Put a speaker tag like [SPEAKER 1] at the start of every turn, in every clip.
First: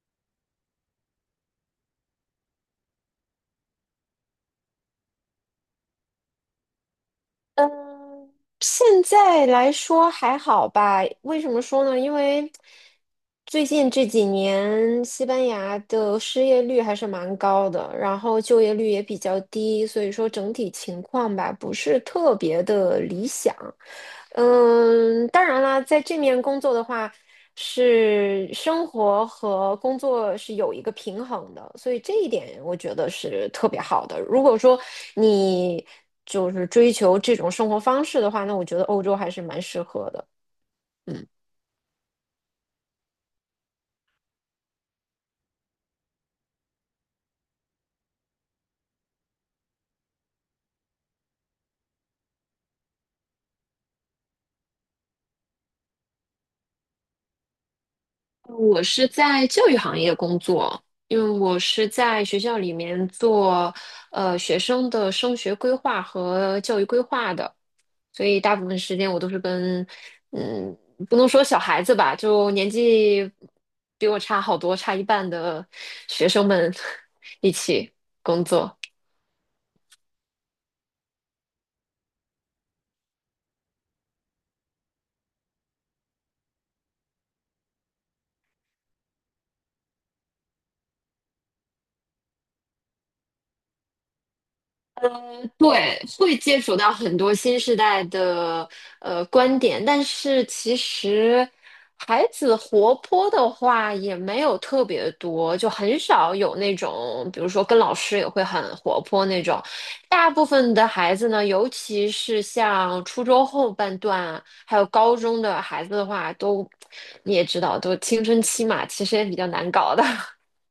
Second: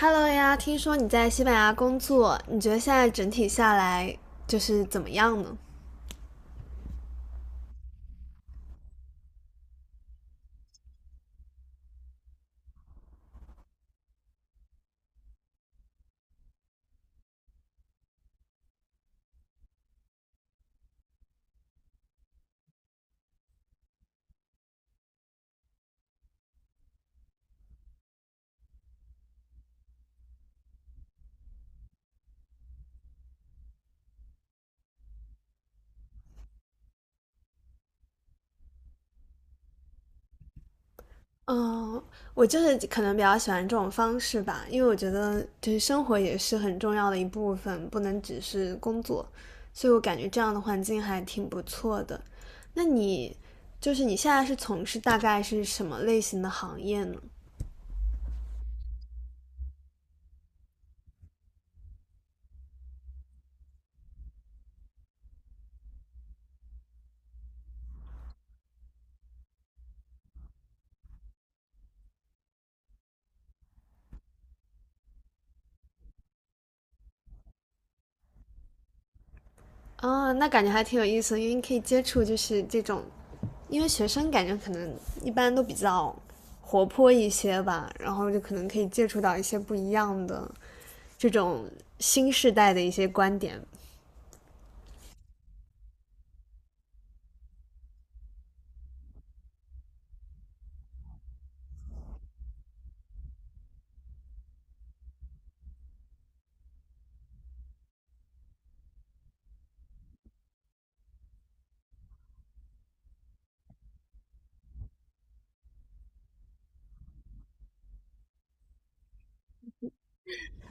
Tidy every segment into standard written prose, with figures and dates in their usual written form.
[SPEAKER 1] Hello 呀，听说你在西班牙工作，你觉得现在整体下来就是怎么样呢？
[SPEAKER 2] 嗯，现在来说还好吧？为什么说呢？因为最近这几年西班牙的失业率还是蛮高的，然后就业率也比较低，所以说整体情况吧，不是特别的理想。当然啦，在这面工作的话，是生活和工作是有一个平衡的，所以这一点我觉得是特别好的。如果说你就是追求这种生活方式的话，那我觉得欧洲还是蛮适合的。嗯。
[SPEAKER 1] 嗯，我就是可能比较喜欢这种方式吧，因为我觉得就是生活也是很重要的一部分，不能只是工作，所以我感觉这样的环境还挺不错的。那你就是你现在是从事大概是什么类型的行业呢？
[SPEAKER 2] 我是在教育行业工作，因为我是在学校里面做学生的升学规划和教育规划的，所以大部分时间我都是跟嗯，不能说小孩子吧，就年纪比我差好多，差一半的学生们 一起工作。
[SPEAKER 1] 哦，那感觉还挺有意思的，因为你可以接触就是这种，因为学生感觉可能一般都比较活泼一些吧，然后就可能可以接触到一些不一样的这种新时代的一些观点。
[SPEAKER 2] 对，会接触到很多新时代的观点，但是其实孩子活泼的话也没有特别多，就很少有那种，比如说跟老师也会很活泼那种。大部分的孩子呢，尤其是像初中后半段，还有高中的孩子的话，都你也知道，都青春期嘛，其实也比较难搞的。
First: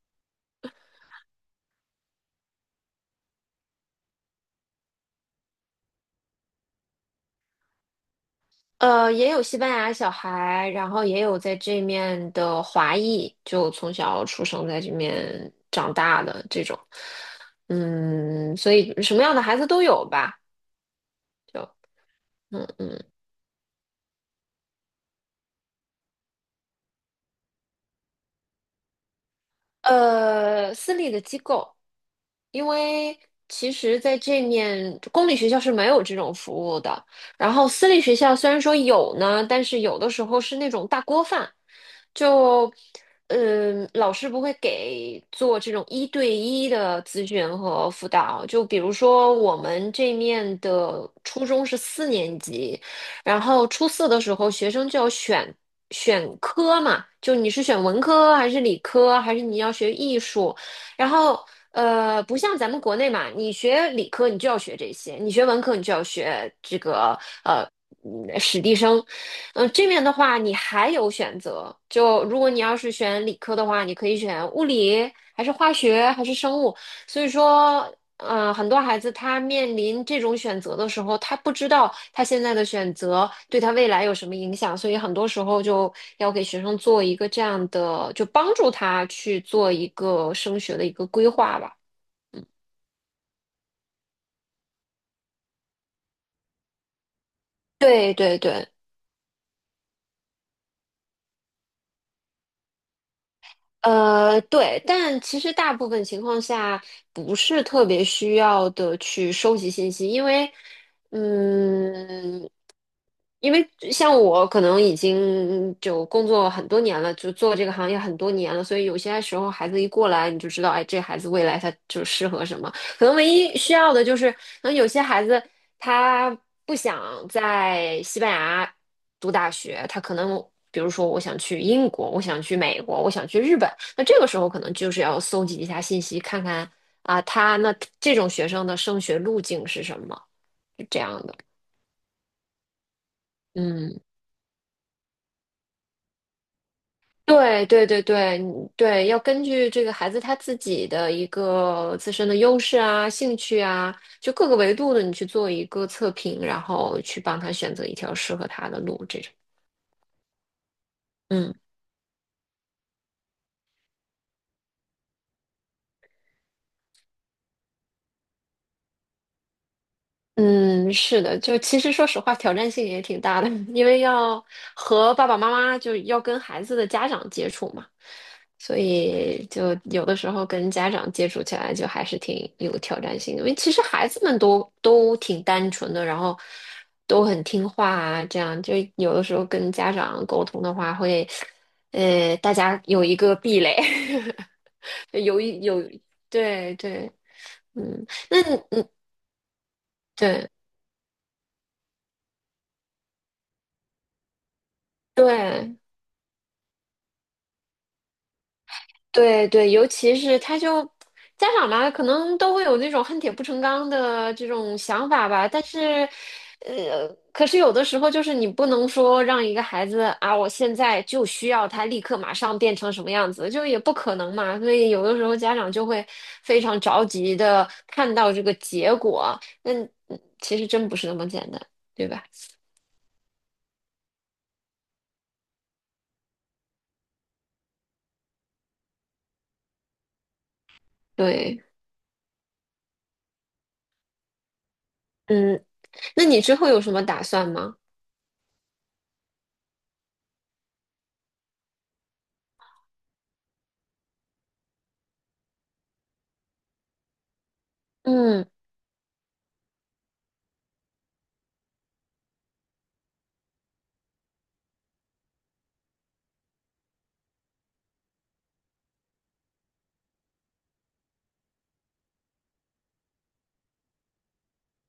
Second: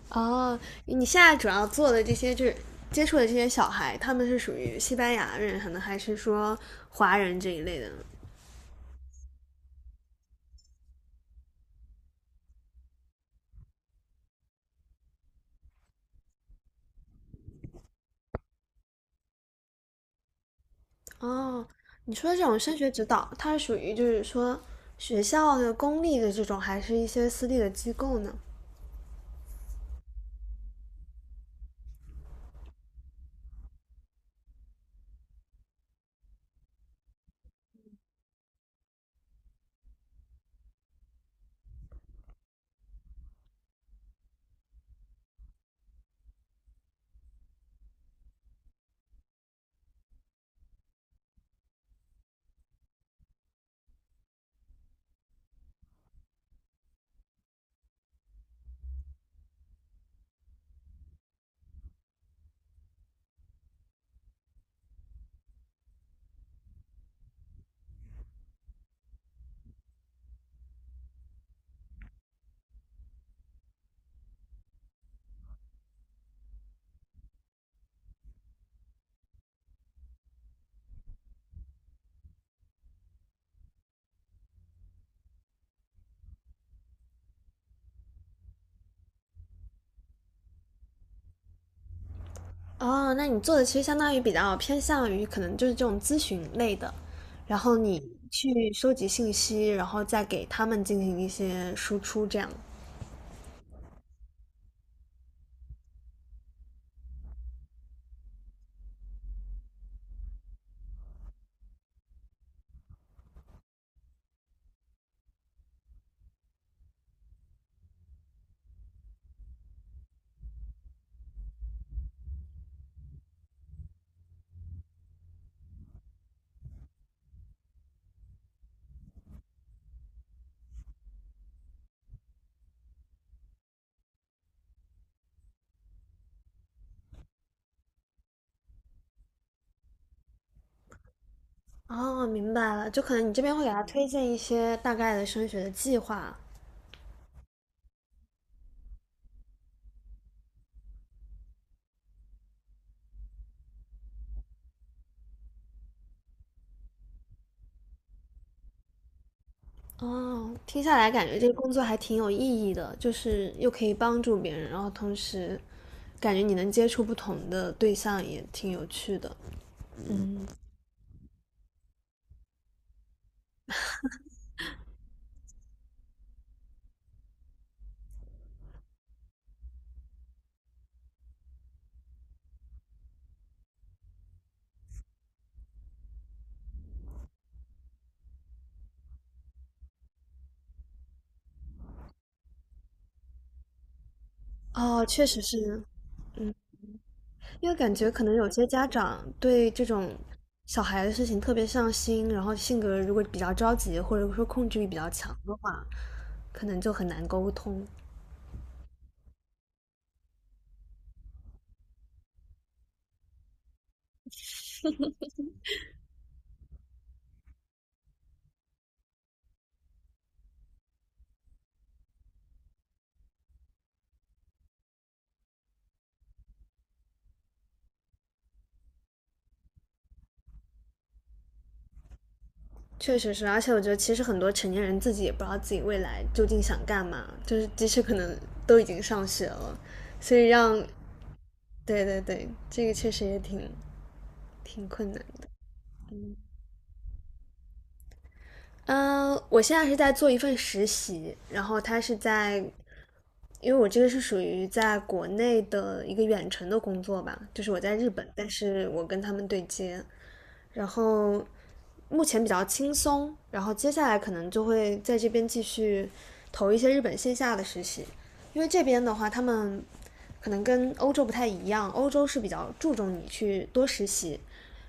[SPEAKER 1] 哦，你现在主要做的这些就是接触的这些小孩，他们是属于西班牙人，可能还是说华人这一类的呢
[SPEAKER 2] 也有西班牙小孩，然后也有在这面的华裔，就从小出生在这面长大的这种，所以什么样的孩子都有吧，
[SPEAKER 1] 哦，
[SPEAKER 2] 就，
[SPEAKER 1] 你说的这种
[SPEAKER 2] 嗯
[SPEAKER 1] 升学指
[SPEAKER 2] 嗯。
[SPEAKER 1] 导，它是属于就是说学校的公立的这种，还是一些私立的机构呢？
[SPEAKER 2] 私立的机构，因为其实在这面公立学校是没有这种服务的。然后私立学校虽然说有呢，但是有的时候是那种大锅饭，就老师不会给做这种一对一的咨询和辅导。就比如说我们这面的初中是四年级，然后初四的时候，学生就要选科嘛，就你是选文科还是理科，还是你要学艺术？然后不像咱们国内嘛，你学理科你就要学这些，你学文科你就要学这个呃史地生。这面的话你还有选择，就如果你要是选理科的话，你可以选物理，还是化学，还是生物。所以说，很多孩子他面临这种选择的时候，他不知道他现在的选择对他未来有什么影响，所以很多时候就要给学生做一个这样的，就帮助他去做一个升学的一个规划吧。
[SPEAKER 1] 哦，那你做的其实相当于比较偏向于可能就是这种咨询类的，然后你
[SPEAKER 2] 对对
[SPEAKER 1] 去
[SPEAKER 2] 对，
[SPEAKER 1] 收集信息，然后再给他们进行一些输出，这样。
[SPEAKER 2] 对，但其实大部分情况下不是特别需要的去收集信息，嗯。因为像我可能已经就工作很多年了，就做这个行业很多年了，所以有些时候孩子一过来，你就知道，哎，这孩子未来他就适合什么。可能唯一需要的就是，可能有些孩子他不想在西班牙读大学，他可能比如说我想去英国，我想去美国，我想去日本，那这个时候可能就是要搜集一下信息，看看啊，这种学生的升学路径是什么，是这样的，
[SPEAKER 1] 哦，明白了，就可能你这边会给他
[SPEAKER 2] 嗯。
[SPEAKER 1] 推荐一些大概的升学的计划。
[SPEAKER 2] 对对对对你对，要根据这个孩子他自己的一个自身的优势啊、兴趣啊，就各个维度的，你去做一个测评，然后去帮他选择一条适合他的路，这种。
[SPEAKER 1] 哦，听下来感觉这个
[SPEAKER 2] 嗯。
[SPEAKER 1] 工作还挺有意义的，就是又可以帮助别人，然后同时感觉你能接触不同的对象也挺有趣的。
[SPEAKER 2] 嗯，是的，就其实说实话，挑战性也挺大的，因为要和爸爸妈妈，就要跟孩子的家长接触嘛，所以就有的时候跟家长接触起来，就还是挺有挑战性的。因为其实孩子们都挺单纯的，然后都很听话啊，这样就有的时候跟家长沟通的话会，大家有一个壁垒，
[SPEAKER 1] 哦，确
[SPEAKER 2] 有
[SPEAKER 1] 实
[SPEAKER 2] 一有，
[SPEAKER 1] 是，嗯。
[SPEAKER 2] 对对，
[SPEAKER 1] 因为感
[SPEAKER 2] 嗯，
[SPEAKER 1] 觉可能
[SPEAKER 2] 那
[SPEAKER 1] 有
[SPEAKER 2] 你
[SPEAKER 1] 些家长对这种
[SPEAKER 2] 对
[SPEAKER 1] 小孩的事情特别上心，然后性格如果比较着急，或者说控制欲比较强的
[SPEAKER 2] 对。
[SPEAKER 1] 话，可能就很难沟通。
[SPEAKER 2] 对对，尤其是他就家长嘛，可能都会有那种恨铁不成钢的这种想法吧。但是，呃，可是有的时候就是你不能说让一个孩子啊，我现在就需要他立刻马上变成什么样子，就也不可能嘛。所以有的时候家长就会非常着急的看到这个结果，那其实真不是那么简单，对吧？
[SPEAKER 1] 确实是，而且我觉得其实很多成年人自己也不知道自己未来究竟想干嘛，就是即使可能都已经上学了，所以让
[SPEAKER 2] 对，
[SPEAKER 1] 对对对，这个确实也挺挺困难的。
[SPEAKER 2] 嗯，那你之后有什么打算吗？
[SPEAKER 1] 嗯，我现在是在做一份实习，然后他是在因为我这个是属于在国内的一个远程的工作吧，就是我在日本，但
[SPEAKER 2] 嗯
[SPEAKER 1] 是我跟他们对接，然后目前比较轻松，然后接下来可能就会在这边继续投一些日本线下的实习，因为这边的话，他们可能跟欧洲不太一样，欧洲是比较注重你去多实习，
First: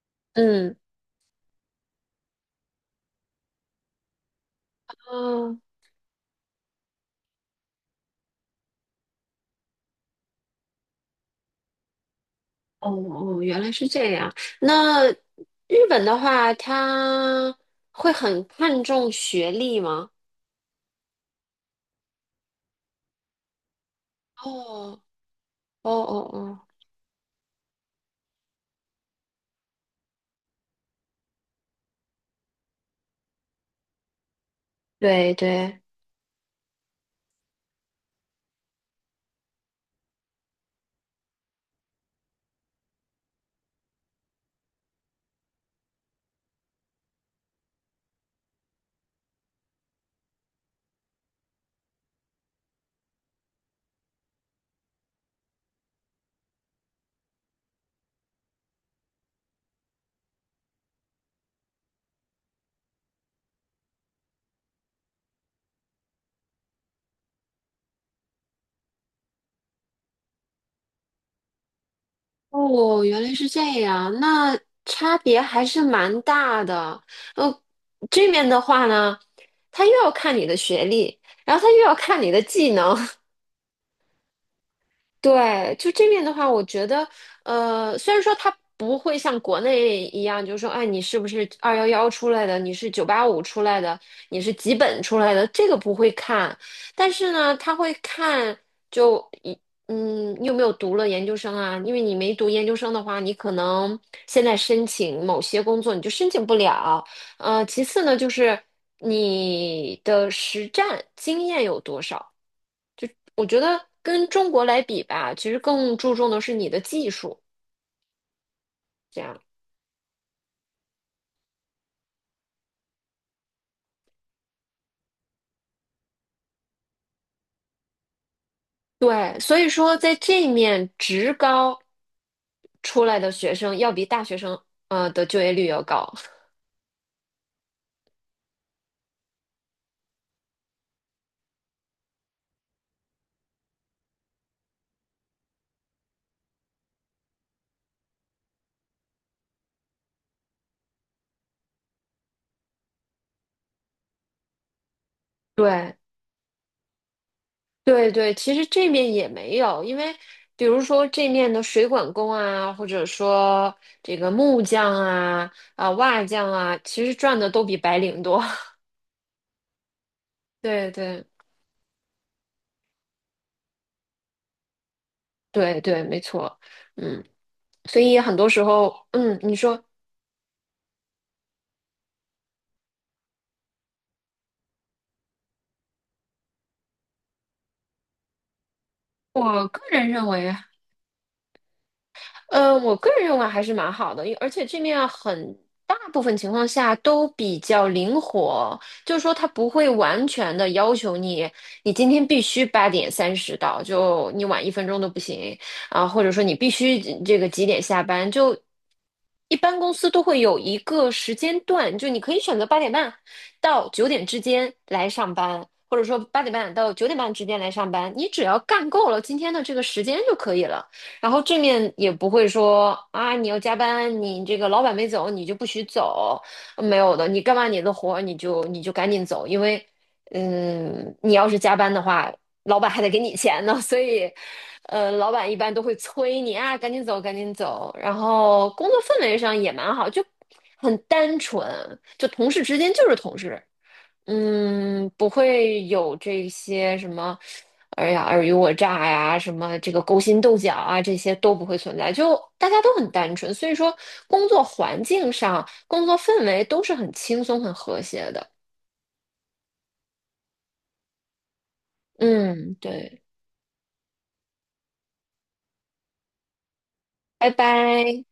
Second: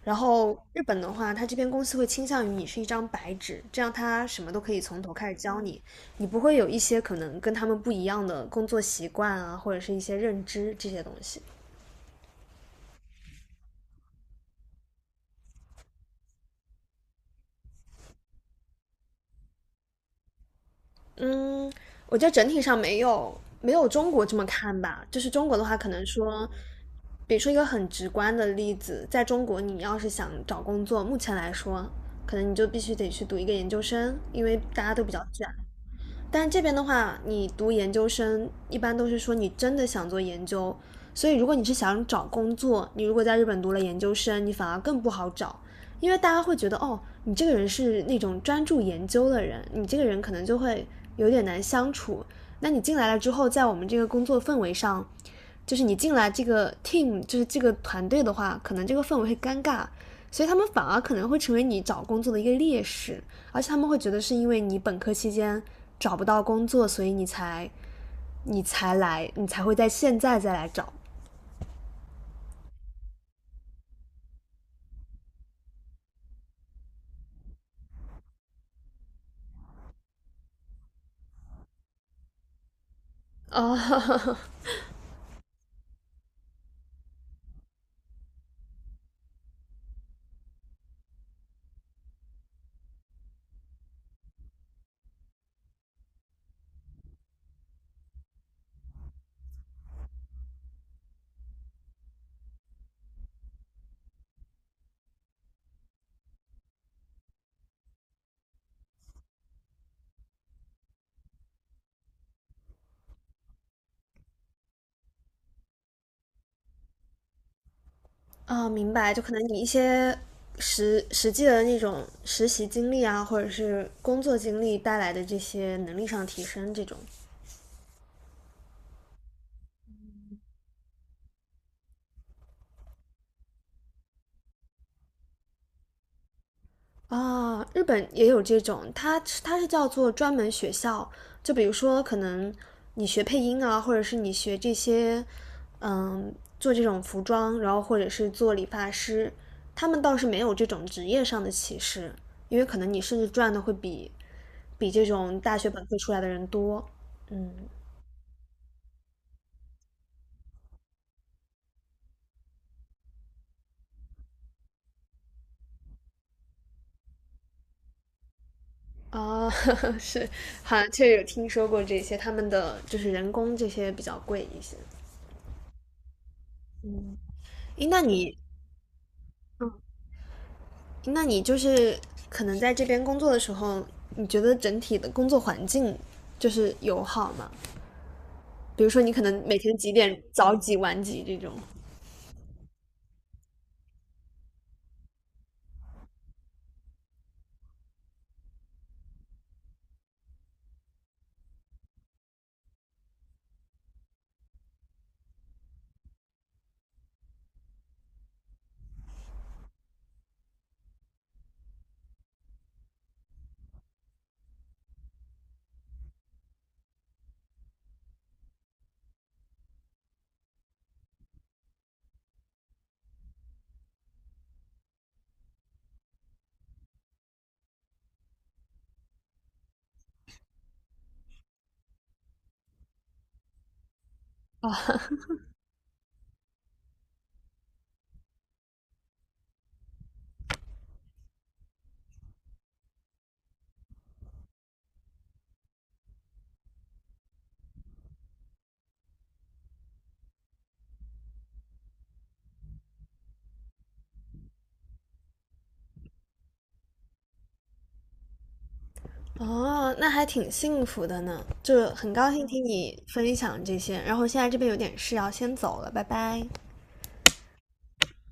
[SPEAKER 1] 然后
[SPEAKER 2] 嗯。
[SPEAKER 1] 日本的话，它这边公司会倾向于你是一张白纸，这样他什么都可以从头开始
[SPEAKER 2] 哦
[SPEAKER 1] 教你，你不会有一些可能跟他们不一样的工作习惯啊，或者是一些认知这些东西。
[SPEAKER 2] 哦哦，原来是这样。那日本的话，他会很看重学历吗？
[SPEAKER 1] 嗯，我觉得整体上没有中国这么看
[SPEAKER 2] 哦
[SPEAKER 1] 吧。就是中国的话，可
[SPEAKER 2] 哦
[SPEAKER 1] 能
[SPEAKER 2] 哦
[SPEAKER 1] 说，
[SPEAKER 2] 哦，
[SPEAKER 1] 比如说一个很直观的例子，在中国，你要是想找工作，目前来说，可能你就必须得去读一个研究生，因为大家都比较
[SPEAKER 2] 对
[SPEAKER 1] 卷。
[SPEAKER 2] 对，
[SPEAKER 1] 但这边的话，你读研究生一般都是说你真的想做研究，所以如果你是想找工作，你如果在日本读了研究生，你反而更不好找，因为大家会觉得哦，你这个人是那种专注研究的人，你这个人可能就会有点难相处。那你进来了之后，在我们这个工作氛围上，就是你进来这个 team，就是这个团队的话，可能这个氛围会尴尬，所以他们反而可能会成为你找工作的一个劣势。而且他们会觉得是因为你本科期间找不到工作，所以你才来，你才会在现在再来找。
[SPEAKER 2] 哦，原来是这样，那差别还是蛮大的。呃，这边的话呢，他又要看你的学历，然后他又要看你的技能，
[SPEAKER 1] 哦
[SPEAKER 2] 对，就这面的话，我觉得，虽然说它不会像国内一样，就是说，哎，你是不是211出来的，你是985出来的，你是几本出来的，这个不会看，但是呢，他会看就一。嗯，你有没有读了研究生啊？因为你没读研究生的话，你可能现在申请某些工作你就申请不了。其次呢，就是你的实战经验有多少。我觉得跟中国来比吧，其实更注重的是你的技术，
[SPEAKER 1] 哦，明白，就
[SPEAKER 2] 这
[SPEAKER 1] 可
[SPEAKER 2] 样。
[SPEAKER 1] 能你一些实际的那种实习经历啊，或者是工作经历带来的这些能力上提升，这种
[SPEAKER 2] 对，所以说在这一面，职高出来的学生要比大学生的就业率要高。
[SPEAKER 1] 啊、日本也有这种，它是叫做专门学校，就比如说可能你学配音啊，或者是你学这些，嗯，做这种服装，然后或者是做理发师，他们倒是没有这种职业上的歧视，因为可能你甚至赚的会比这种大学本科
[SPEAKER 2] 对
[SPEAKER 1] 出来的人多，嗯。
[SPEAKER 2] 对对，其实这面也没有，因为比如说这面的水管工啊，或者说这个木匠啊、瓦匠啊，其实赚的都比白领多。
[SPEAKER 1] 啊，是，好像
[SPEAKER 2] 对
[SPEAKER 1] 确实有
[SPEAKER 2] 对
[SPEAKER 1] 听说过这些，他们的就是人工这些比较贵一些。
[SPEAKER 2] 对对，没错，嗯，
[SPEAKER 1] 诶，
[SPEAKER 2] 所
[SPEAKER 1] 那
[SPEAKER 2] 以很
[SPEAKER 1] 你
[SPEAKER 2] 多时候，你说，
[SPEAKER 1] 就是可能在这边工作的时候，你觉得整体的工作环境就是友好吗？比如说你可能每
[SPEAKER 2] 我
[SPEAKER 1] 天
[SPEAKER 2] 个
[SPEAKER 1] 几
[SPEAKER 2] 人
[SPEAKER 1] 点
[SPEAKER 2] 认
[SPEAKER 1] 早
[SPEAKER 2] 为。
[SPEAKER 1] 几晚几这种。
[SPEAKER 2] 我个人认为还是蛮好的，因而且这面很大部分情况下都比较灵活，就是说它不会完全的要求你，你今天必须8:30到，就你晚1分钟都不行啊，或者说你必须这个几点下班，就一般公司都会有一个时间段，就你可以选择八点半到九点之间来上班，或者说八点半到9:30之间来上班，你只要干够了今天的这个时间就可以了。然后正面也不会说啊，你要加班，你这个老板没走，你就不许走，没有的，你干完你的活儿你就赶紧走，因为，你要是加班的话，老板还得给你钱呢，所以，老板一般都会催你啊，赶紧走，赶紧走。然后工作氛围上也蛮好，就很单纯，就同事之间就是同事。不会有这些什么，哎呀，尔虞我诈呀，什么这个勾心斗角啊，这些都不会存在，就大家都很单纯，所以说工作环境上、工作氛围都是很轻松、很和谐的。
[SPEAKER 1] 哦，那还挺幸福的呢，就很高兴听
[SPEAKER 2] 嗯，
[SPEAKER 1] 你
[SPEAKER 2] 对，
[SPEAKER 1] 分享这些。然后现在这边有点事要先走了，拜拜。
[SPEAKER 2] 拜拜。